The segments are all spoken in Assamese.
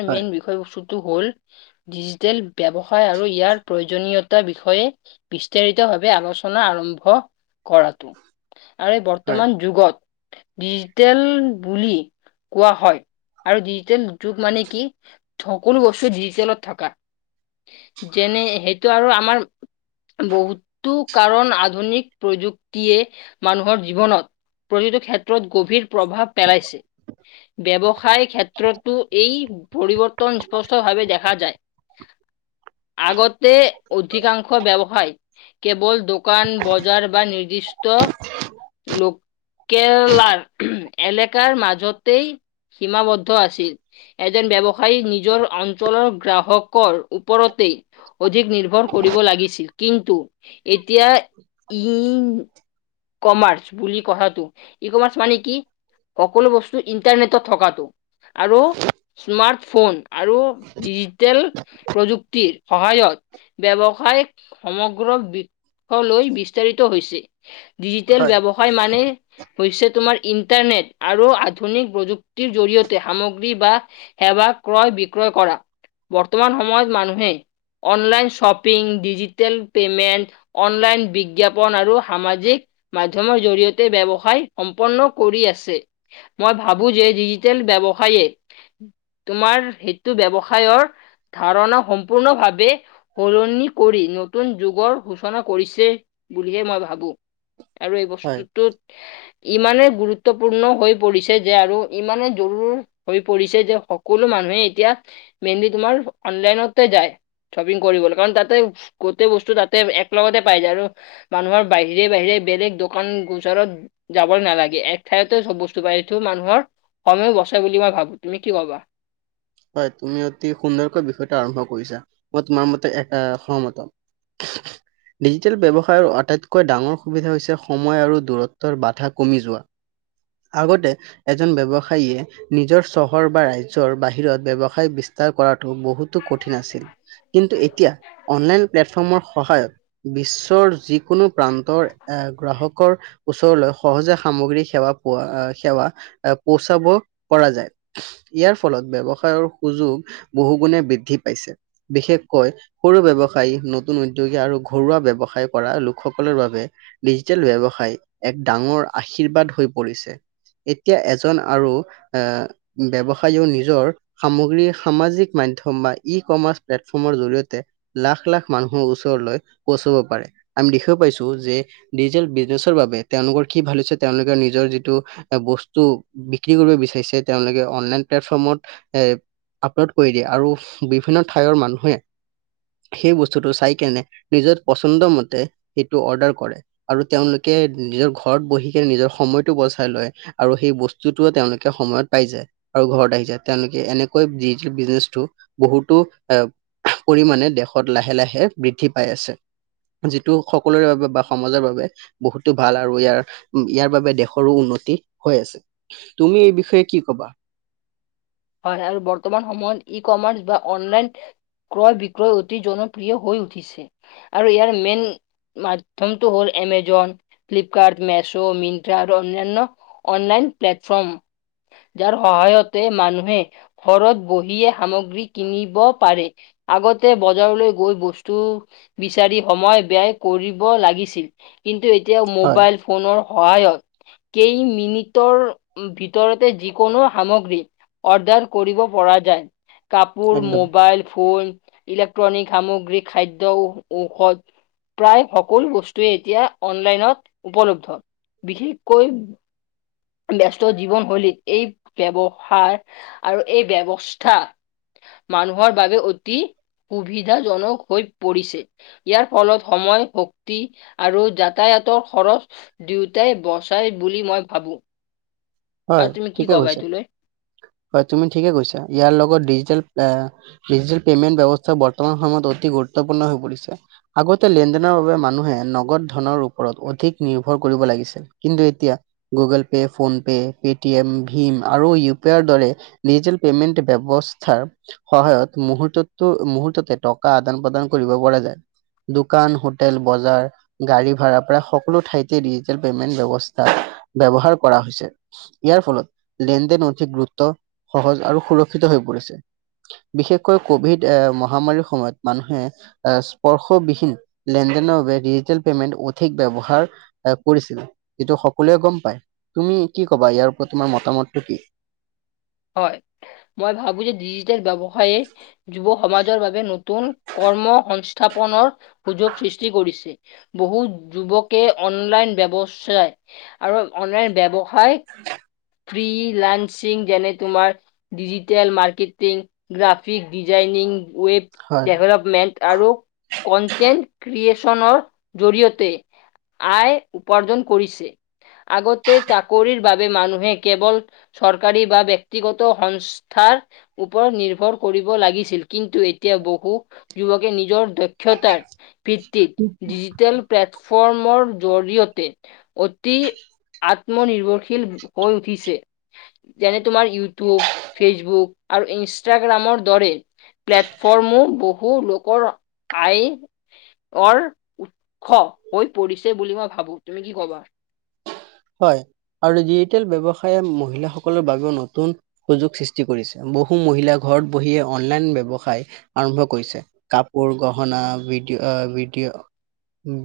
এ হয়, মেইন বিষয়বস্তুটো হ'ল ডিজিটেল ব্যৱসায় আৰু ইয়াৰ প্ৰয়োজনীয়তা বিষয়ে বিস্তাৰিতভাৱে আলোচনা আৰম্ভ কৰাটো। আৰু এই হয়, বৰ্তমান যুগত ডিজিটেল বুলি কোৱা হয় আৰু ডিজিটেল যুগ মানে কি সকলো বস্তু ডিজিটেলত থকা। যেনে সেইটো আৰু আমাৰ বহুতো কাৰণ আধুনিক প্ৰযুক্তিয়ে মানুহৰ জীৱনত প্ৰতিটো ক্ষেত্ৰত গভীৰ প্ৰভাৱ পেলাইছে। ব্যৱসায় ক্ষেত্ৰতো এই পৰিৱৰ্তন স্পষ্টভাৱে দেখা যায়। আগতে অধিকাংশ ব্যৱসায় কেৱল দোকান, বজাৰ বা নিৰ্দিষ্ট লোক কেৰেলাৰ, [unintelligible] এলেকাৰ মাজতেই সীমাবদ্ধ আছিল, এ যেন ব্যৱসায়ী নিজৰ অঞ্চলৰ গ্ৰাহকৰ ওপৰতেই অধিক নিৰ্ভৰ কৰিব লাগিছিল, কিন্তু এতিয়া ইন কমাৰ্চ, বুলি কথাটো ই কমাৰ্চ মানে কি? সকলো বস্তু ইণ্টাৰনেটত থকাটো, আৰু স্মাৰ্ট ফোন আৰু ডিজিটেল প্ৰযুক্তিৰ সহায়ত। ব্যৱসায় সমগ্ৰ বিষলৈ বিস্তাৰিত হৈছে। ডিজিটেল হয়, ব্যৱসায় মানে হৈছে তোমাৰ ইণ্টাৰনেট আৰু আধুনিক প্ৰযুক্তিৰ জৰিয়তে সামগ্ৰী বা সেৱা ক্ৰয় বিক্ৰয় কৰা। বৰ্তমান সময়ত মানুহে online shopping, digital payment. Online বিজ্ঞাপন আৰু সামাজিক মাধ্যমৰ জৰিয়তে ব্যৱসায় সম্পন্ন কৰি আছে। মই ভাবোঁ যে ডিজিটেল ব্যৱসায়ে তোমাৰ সেইটো ব্যৱসায়ৰ ধাৰণা সম্পূৰ্ণভাৱে সলনি কৰি নতুন যুগৰ সূচনা কৰিছে বুলিহে মই ভাবোঁ। আৰু এই হয়, বস্তুটোত ইমানেই গুৰুত্বপূৰ্ণ হৈ পৰিছে যে আৰু ইমানে জৰুৰ হৈ পৰিছে যে সকলো মানুহে এতিয়া মেইনলি তোমাৰ অনলাইনতে যায়। শ্বপিং কৰিবলৈ, কাৰণ তাতে গোটেই বস্তু তাতে একলগতে পাই যায়, আৰু মানুহৰ বাহিৰে, বাহিৰে বেলেগ দোকান গোচৰত যাব নালাগে এক ঠাইতে চব বস্তু পায়, এইটো মানুহৰ সময়ো বচে বুলি মই ভাবোঁ, তুমি কি ভাবা? হয়, তুমি অতি সুন্দৰকৈ বিষয়টো আৰম্ভ কৰিছা, মই তোমাৰ মতে এ সহমত। [inaudible] ডিজিটেল ব্যৱসায়ৰ আটাইতকৈ ডাঙৰ সুবিধা হৈছে সময় আৰু দূৰত্বৰ বাধা কমি যোৱা। আগতে এজন ব্যৱসায়ীয়ে নিজৰ চহৰ বা ৰাজ্যৰ বাহিৰত। ব্যৱসায় বিস্তাৰ কৰাটো বহুতো কঠিন আছিল। কিন্তু এতিয়া অনলাইন প্লেটফৰ্মৰ সহায়ত। বিশ্বৰ যিকোনো প্ৰান্তৰ এ গ্ৰাহকৰ। ওচৰলৈ সহজে সামগ্ৰী সেৱা পোৱা সেৱা পোচাব পৰা যায়, ইয়াৰ ফলত ব্যৱসায় সুযোগ বহু গুণে বৃদ্ধি পাইছে, বিশেষকৈ সৰু ব্যৱসায়ী নতুন উদ্যোগী আৰু ঘৰুৱা ব্যৱসায় কৰা লোকসকলৰ বাবে ডিজিটেল ব্যৱসায় এক ডাঙৰ আশীৰ্বাদ হৈ পৰিছে। এতিয়া এজন আৰু এ ব্যৱসায়ীয়েও নিজৰ সামগ্ৰী সামাজিক মাধ্যম বা ই কমাৰ্চ প্লেটফৰ্মৰ জৰিয়তে লাখ, লাখ মানুহৰ ওচৰলৈ পৌচাব পাৰে, আমি দেখিব পাইছোঁ যে ডিজিটেল বিজনেচৰ বাবে তেওঁলোকৰ কি ভাল হৈছে তেওঁলোকে নিজৰ যিটো বস্তু বিক্ৰী কৰিব বিচাৰিছে, তেওঁলোকে অনলাইন প্লেটফৰ্মত এ আপলোড কৰি দিয়ে আৰু বিভিন্ন ঠাইৰ মানুহে সেই বস্তুটো চাই কেনে নিজৰ পচন্দ মতে সেইটো অৰ্ডাৰ কৰে। আৰু তেওঁলোকে নিজৰ ঘৰত বহি কিনে নিজৰ সময়টো বচাই লয়। আৰু সেই বস্তুটো তেওঁলোকে সময়ত পাই যায় আৰু ঘৰত আহি যায়। তেওঁলোকে এনেকৈ যি বিজনেচটো বহুতো এ পৰিমাণে দেশত লাহে, লাহে বৃদ্ধি পাই আছে। যিটো সকলোৰে বাবে বা সমাজৰ বাবে। বহুতো ভাল আৰু ইয়াৰ, ইয়াৰ বাবে দেশৰো উন্নতি হৈ আছে। তুমি এই বিষয়ে কি ক'বা? হয়, হয় আৰু বৰ্তমান সময়ত ই কমাৰ্চ বা অনলাইন ক্ৰয় বিক্ৰয় অতি জনপ্ৰিয় হৈ উঠিছে, আৰু ইয়াৰ মেইন মাধ্যমটো হ'ল এমেজন। ফ্লিপকাৰ্ট, মেছো, মিন্ট্ৰা আৰু অনান্য অনলাইন প্লেটফৰ্ম। যাৰ সহায়তে মানুহে ঘৰত বহিয়ে সামগ্ৰী কিনিব পাৰে। আগতে বজাৰলৈ গৈ বস্তু বিচাৰি সময় ব্যায় কৰিব লাগিছিল, কিন্তু এতিয়া হয় মোবাইল ফোনৰ সহায়ত কেইমিনিটৰ ভিতৰতে যিকোনো সামগ্ৰী অৰ্ডাৰ কৰিব পৰা যায়, কাপোৰ, একদম মোবাইল ফোন। ইলেক্ট্ৰনিক সামগ্ৰী, খাদ্য, ঔ-ঔষধ। প্ৰায় সকলো বস্তুৱে এতিয়া অনলাইনত উপলব্ধ, বিশেষকৈ ব্যস্ত জীৱনশৈলীত এই ব্যৱহাৰ আৰু এই ব্যৱস্থা মানুহৰ বাবে অতি সুবিধাজনক হৈ পৰিছে। ইয়াৰ ফলত সময়, শক্তি আৰু যাতায়াতৰ খৰচ দুয়োটাই বচায় বুলি মই ভাবোঁ। হয়, ঠিকে কৈছা হয় তুমি ঠিকেই কৈছা ইয়াৰ লগত ডিজিটেল প্ৰে ডিজিটেল পেমেণ্ট ব্যৱস্থা বৰ্তমান সময়ত অতি গুৰুত্বপূৰ্ণ হৈ পৰিছে। আগতে লেনদেনৰ বাবে মানুহে নগদ ধনৰ ওপৰত অধিক নিৰ্ভৰ কৰিব লাগিছিল। কিন্তু এতিয়া Google Pay, phone pay. Paytm ভীম আৰু ইউ পি আইৰ দৰে ডিজিটেল পেমেণ্ট ব্যৱস্থাৰ সহায়ত মুহুৰ্ততো মুহুৰ্ততে টকা আদান প্ৰদান কৰিব পৰা যায়। দোকান, হোটেল, বজাৰ। গাড়ী ভাড়াৰ প্ৰায় সকলো ঠাইতে ডিজিটেল পেমেন্ট ব্যৱস্থা ব্যৱহাৰ কৰা হৈছে। ইয়াৰ ফলত লেনদেন অধিক গুৰুত্ব, সহজ আৰু সুৰক্ষিত হৈ পৰিছে। বিশেষকৈ কভিড এ মহামাৰীৰ সময়ত মানুহে অ', স্পৰ্শবিহীন লেনদেনৰ বাবে ডিজিটেল পেমেণ্ট অধিক ব্যৱহাৰ এ কৰিছিল যিটো সকলোৱে গম পায়, তুমি কি ক'বা ইয়াৰ ওপৰত তোমাৰ মতামতটো কি? হয়, মই ভাবোঁ যে, ডিজিটেল ব্যৱসায়ে যুৱ সমাজৰ বাবে নতুন কৰ্ম সংস্থাপনৰ সুযোগ সৃষ্টি কৰিছে। বহুত যুৱকে অনলাইন ব্যৱসায় আৰু অনলাইন ব্যৱ সায় ফ্ৰী লাঞ্চিং [unintelligible] তোমাৰ digital marketing, graphic designing. Web হয়, ডেভেলপমেণ্ট। আৰু কনটেণ্ট ক্ৰিয়েচনৰ জৰিয়তে আয় উপাৰ্জন কৰিছে। আগতে চাকৰিৰ বাবে মানুহে কেৱল চৰকাৰী বা ব্য ব্যক্তিগত সংস্থাৰ ওপৰত নিৰ্ভৰ কৰিব লাগিছিল কিন্তু এতিয়া বহু যুৱকে নিজৰ দক্ষতাৰ পি তি ডিজিটেল প্লেটফৰ্মৰ জৰিয়তে অতি আত আত্মনিৰ্ভৰশীল হৈ উঠিছে যেনে তোমাৰ ইউটিউব, ফেচবুক আৰু ইনষ্টাগ্ৰামৰ দৰে প্লেটফৰ্মো বহু লোকৰ আই অৰ উৎস হৈ পৰিছে বুলি মই ভাবোঁ, তুমি কি ক'বা? হয়, আৰু ডিজিটেল ব্যৱসায়ে মহিলাসকলৰ বাবেও নতুন সুযোগ সৃষ্টি কৰিছে, বহু মহিলা ঘৰত বহিয়ে অনলাইন ব্যৱসায় আৰম্ভ কৰিছে কাপোৰ, গহনা ভিডিঅ' অ', ভিডিঅ' উম,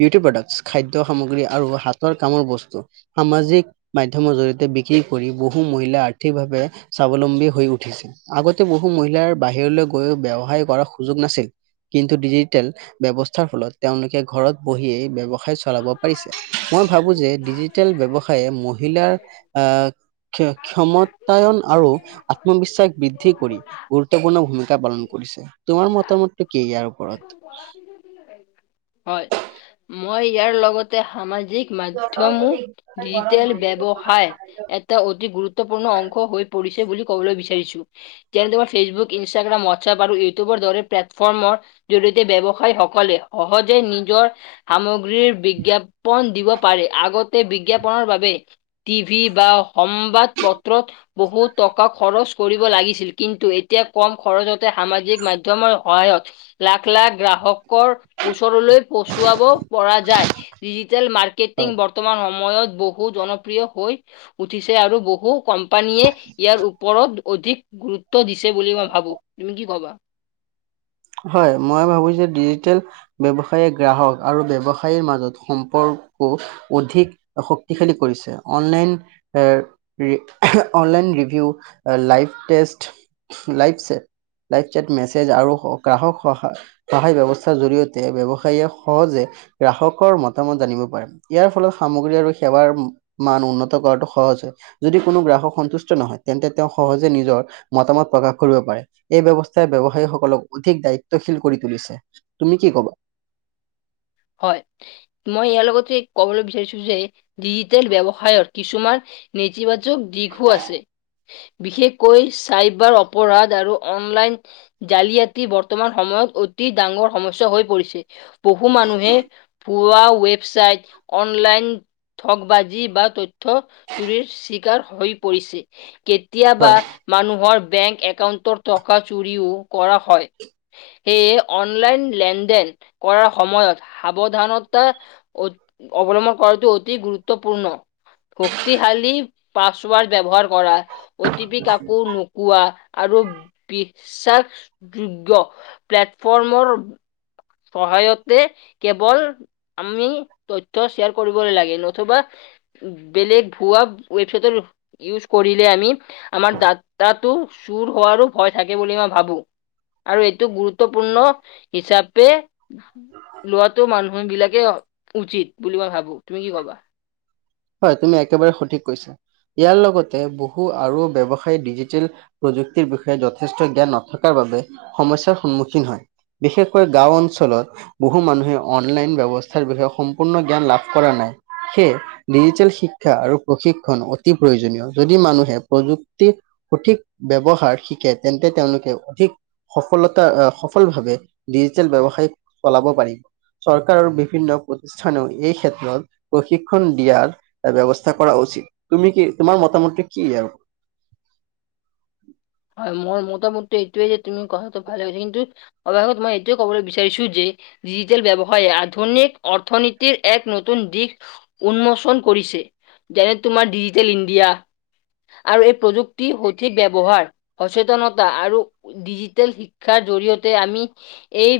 বিউটী প্ৰডাকটছ, খাদ্য সামগ্ৰী আৰু হাতৰ কামৰ বস্তু সামাজিক মাধ্যমৰ জৰিয়তে বিক্ৰী কৰি বহু মহিলা আৰ্থিকভাৱে স্বাৱলম্বী হৈ উঠিছিল। আগতে বহু মহিলাৰ বাহিৰলৈ গৈ ব্যৱসায় কৰাৰ সুযোগ নাছিল। কিন্তু ডিজিটেল ব্যৱস্থাৰ ফলত তেওঁলোকে ঘৰত বহিয়েই বব্যৱসায় চলাব পাৰিছে। মই ভাবোঁ যে ডিজিটেল ব্যৱসায়ে মহিলাৰ আহ ক ক্ষমতায়ন আৰু আত্মবিশ্বাস বৃদ্ধি কৰি গুৰুত্বপূৰ্ণ ভূমিকা পালন কৰিছে, তোমাৰ মতামতটো কি ইয়াৰ ওপৰত। হয়, মই ইয়াৰ লগতে সামাজিক মাধ্যমো ডিজিটেল বব্যৱসায় এটা অতি গুৰুত্বপূৰ্ণ অংশ হৈ পৰিছে বুলি কবলৈ বিচাৰিছোঁ। যেনে তোমাৰ ফেচবুক ইনষ্টাগ্ৰাম হোৱাটছআপ আৰু ইউটিউব দৰে প্লেটফৰ্মৰ জৰিয়তে ব্যৱসায়ী সকলে সহজে নিজৰ সামগ বিজ্ঞাপন দিব পাৰে, আগতে বিজ্ঞাপনৰ বাবে টিভি বা সংবাদ পত্ৰত বহুত টকা খৰচ কৰিব লাগিছিল, কিন্তু এতিয়া কম খৰচতে সামাজিক মাধ্যমৰ সহায়ত লাখ, লাখ গ্ৰাহকৰ ওচৰলৈ চুৱাব পৰা যায় ডিজিটেল মাৰ্কেটিং বৰ্তমান সময়ত বহু জনপ্ৰিয় হৈ উঠিছে আৰু বহু কোম্পানীয়ে ইয়াৰ ওপৰত অধিক গুৰুত্ব দিছে বুলি মই ভাবোঁ, তুমি কি কবা? হয়, মই ভাবোঁ যে ডিজিটেল [unintelligible] ব্যৱসায়ে গ্ৰাহক আৰু ব্যৱসায়ৰ মাজত সম্পৰ্ক অধিক শক্তিশালী কৰিছে online online review live test live chat live chat message আৰু গ্ৰাহক সহায় সহায় ব্যৱস্থাৰ জৰি়য়তে ব্যৱসায়ীয়ে সহজে গ্ৰাহকৰ মতামত জানিব পাৰে। ইয়াৰ ফলত সামগ্ৰী আৰু সেৱাৰ মান উন্নত কৰাটো সহজ হয়। যদি কোনো গ্ৰাহক সন্তুষ্ট নহয়, তেন্তে তেওঁ সহজে নিজৰ মতামত প্ৰকাশ কৰিব পাৰে। এই ব্যৱস্থাই ব্যৱসায়ী সকলক অধিক দায়িত্বশীল কৰি তুলিছে তুমি কি কবা। হয়। মই ইয়াৰ লগতে ক'বলৈ বিচাৰিছোঁ যে ডিজিটেল ব্যৱসায়ৰ কিছুমান নেতিবাদ দিঘো আছে বিশেষকৈ চাইবাৰ অপৰাধ আৰু অনলাইন জালিয়াতি বৰ্তমান সময়ত অতি ডাঙৰ সমস্যা হৈ পৰিছে বহু মানুহ ভুৱা ৱেবছাইট অনলাইন ঠগবাজি বা তথ্য ধুৰিৰ চিকাৰ হৈ পৰিছে হয়। কেতিয়াবা মানুহৰ বেংক একাউণ্টৰ টকা চুৰিও কৰা হয়। সেয়ে অনলাইন লেনদেন কৰাৰ সময়ত সাৱধানতা অৱলম্বন কৰাটো অতি গুৰুত্বপূৰ্ণ। শক্তিশালী পাছৱাৰ্ড বব্যৱহাৰ কৰা অ টি পি কাকো নোকো কোৱা আৰু বিশ্বাসযোগ্য প্লেটফৰ্মৰ সহায়তে কেৱল আমি তথ্য শ্বেয়াৰ কৰিবলৈ লাগে নথবা বেলেগ ভুৱা ৱেবচাইটৰ ইউজ কৰিলে আমি আমাৰ ডাটাটো চুৰ হোৱাৰো ভয় থাকে বুলি মই ভাবোঁ। আৰু এইটো গুৰুত্বপূৰ্ণ হিচা পে লোৱাটো মানুহ বিলাকে উচিত বুলি মই ভাবো। তুমি কি কবা? হয় তুমি একেবাৰে সঠিক কৈছা ইয়াৰ লগতে বহু আৰু ব্যৱসায় ডিজিটেল প্ৰযুক্তিৰ বিষয়ে যথেষ্ট জ্ঞান নথকাৰ বাবে সমস্যাৰ সন্মুখীন হয়। বিশেষকৈ গাঁও অঞ্চলত বহু মানুহে অনলাইন ব্যৱস্থাৰ বিষয়ে সম্পূৰ্ণ জ্ঞান লাভ কৰা নাই, সেয়ে ডিজিটেল শিক্ষা আৰু প্ৰশিক্ষণ অতি প্ৰয়োজনীয়। যদি মানুহে প্ৰযুক্তি সঠিক ব্যৱহাৰ শিকে, তেন্তে তেওঁলোকে অধিক সফলতা সফল ভাৱে ডিজিটেল ব্যৱসায় চলাব পাৰিব। চৰকাৰৰ বিভিন্ন প্ৰতিষ্ঠানত এই ক্ষেত্ৰত প্ৰশিক্ষণ দিয়াৰ ব্যৱস্থা কৰা উচিত। তুমি কি তোমাৰ মতা মতটো কি ইয়াৰ ওপৰত? হয়, মোৰ মতামত এইটোয়ে যে তুমি কথাটো ভালে কৈছা, কিন্তু অৱশেষত মই এইটোয়ে ক'বলৈ বিচাৰিছো যে ডিজিটেল ব্যৱসায় আধুনিক অৰ্থনীতিৰ এক নতুন দিশ উন্মোচন কৰিছে। যেনে তোমাৰ ডিজিটেল ইণ্ডিয়া। আৰু এই প্ৰযুক্তিৰ সঠিক ব্যৱহাৰ আৰু ডিজিটেল শিক্ষাৰ জৰিয়তে আমি এই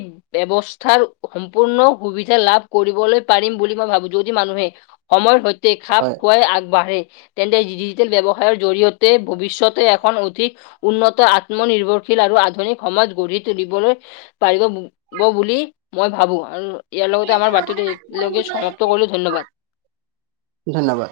বৱস্থাৰ সম্পূৰ্ণ সুবিধা লাভ কৰিবলৈ পাৰিম বুলি মই ভাবো যদি মানুহে সময়ৰ সৈতে খাপ হয় খুৱাই আগবাঢ়ে। তেন্তে ডিজিটেল ব্যৱসায়ৰ জৰিয়তে ভৱিষ্যতে এখন অধিক উন্নত আত্মনিৰ্ভৰশীল আৰু আধুনিক সমাজ গঢ়ি তুলিবলৈ পাৰিব বুলি মই ভাবো, আৰু ইয়াৰ লগতে আৰ বাৰ্তীটো ল'গে সমাপ্ত কৰিলো ধন্যবাদ। ধন্যবাদ।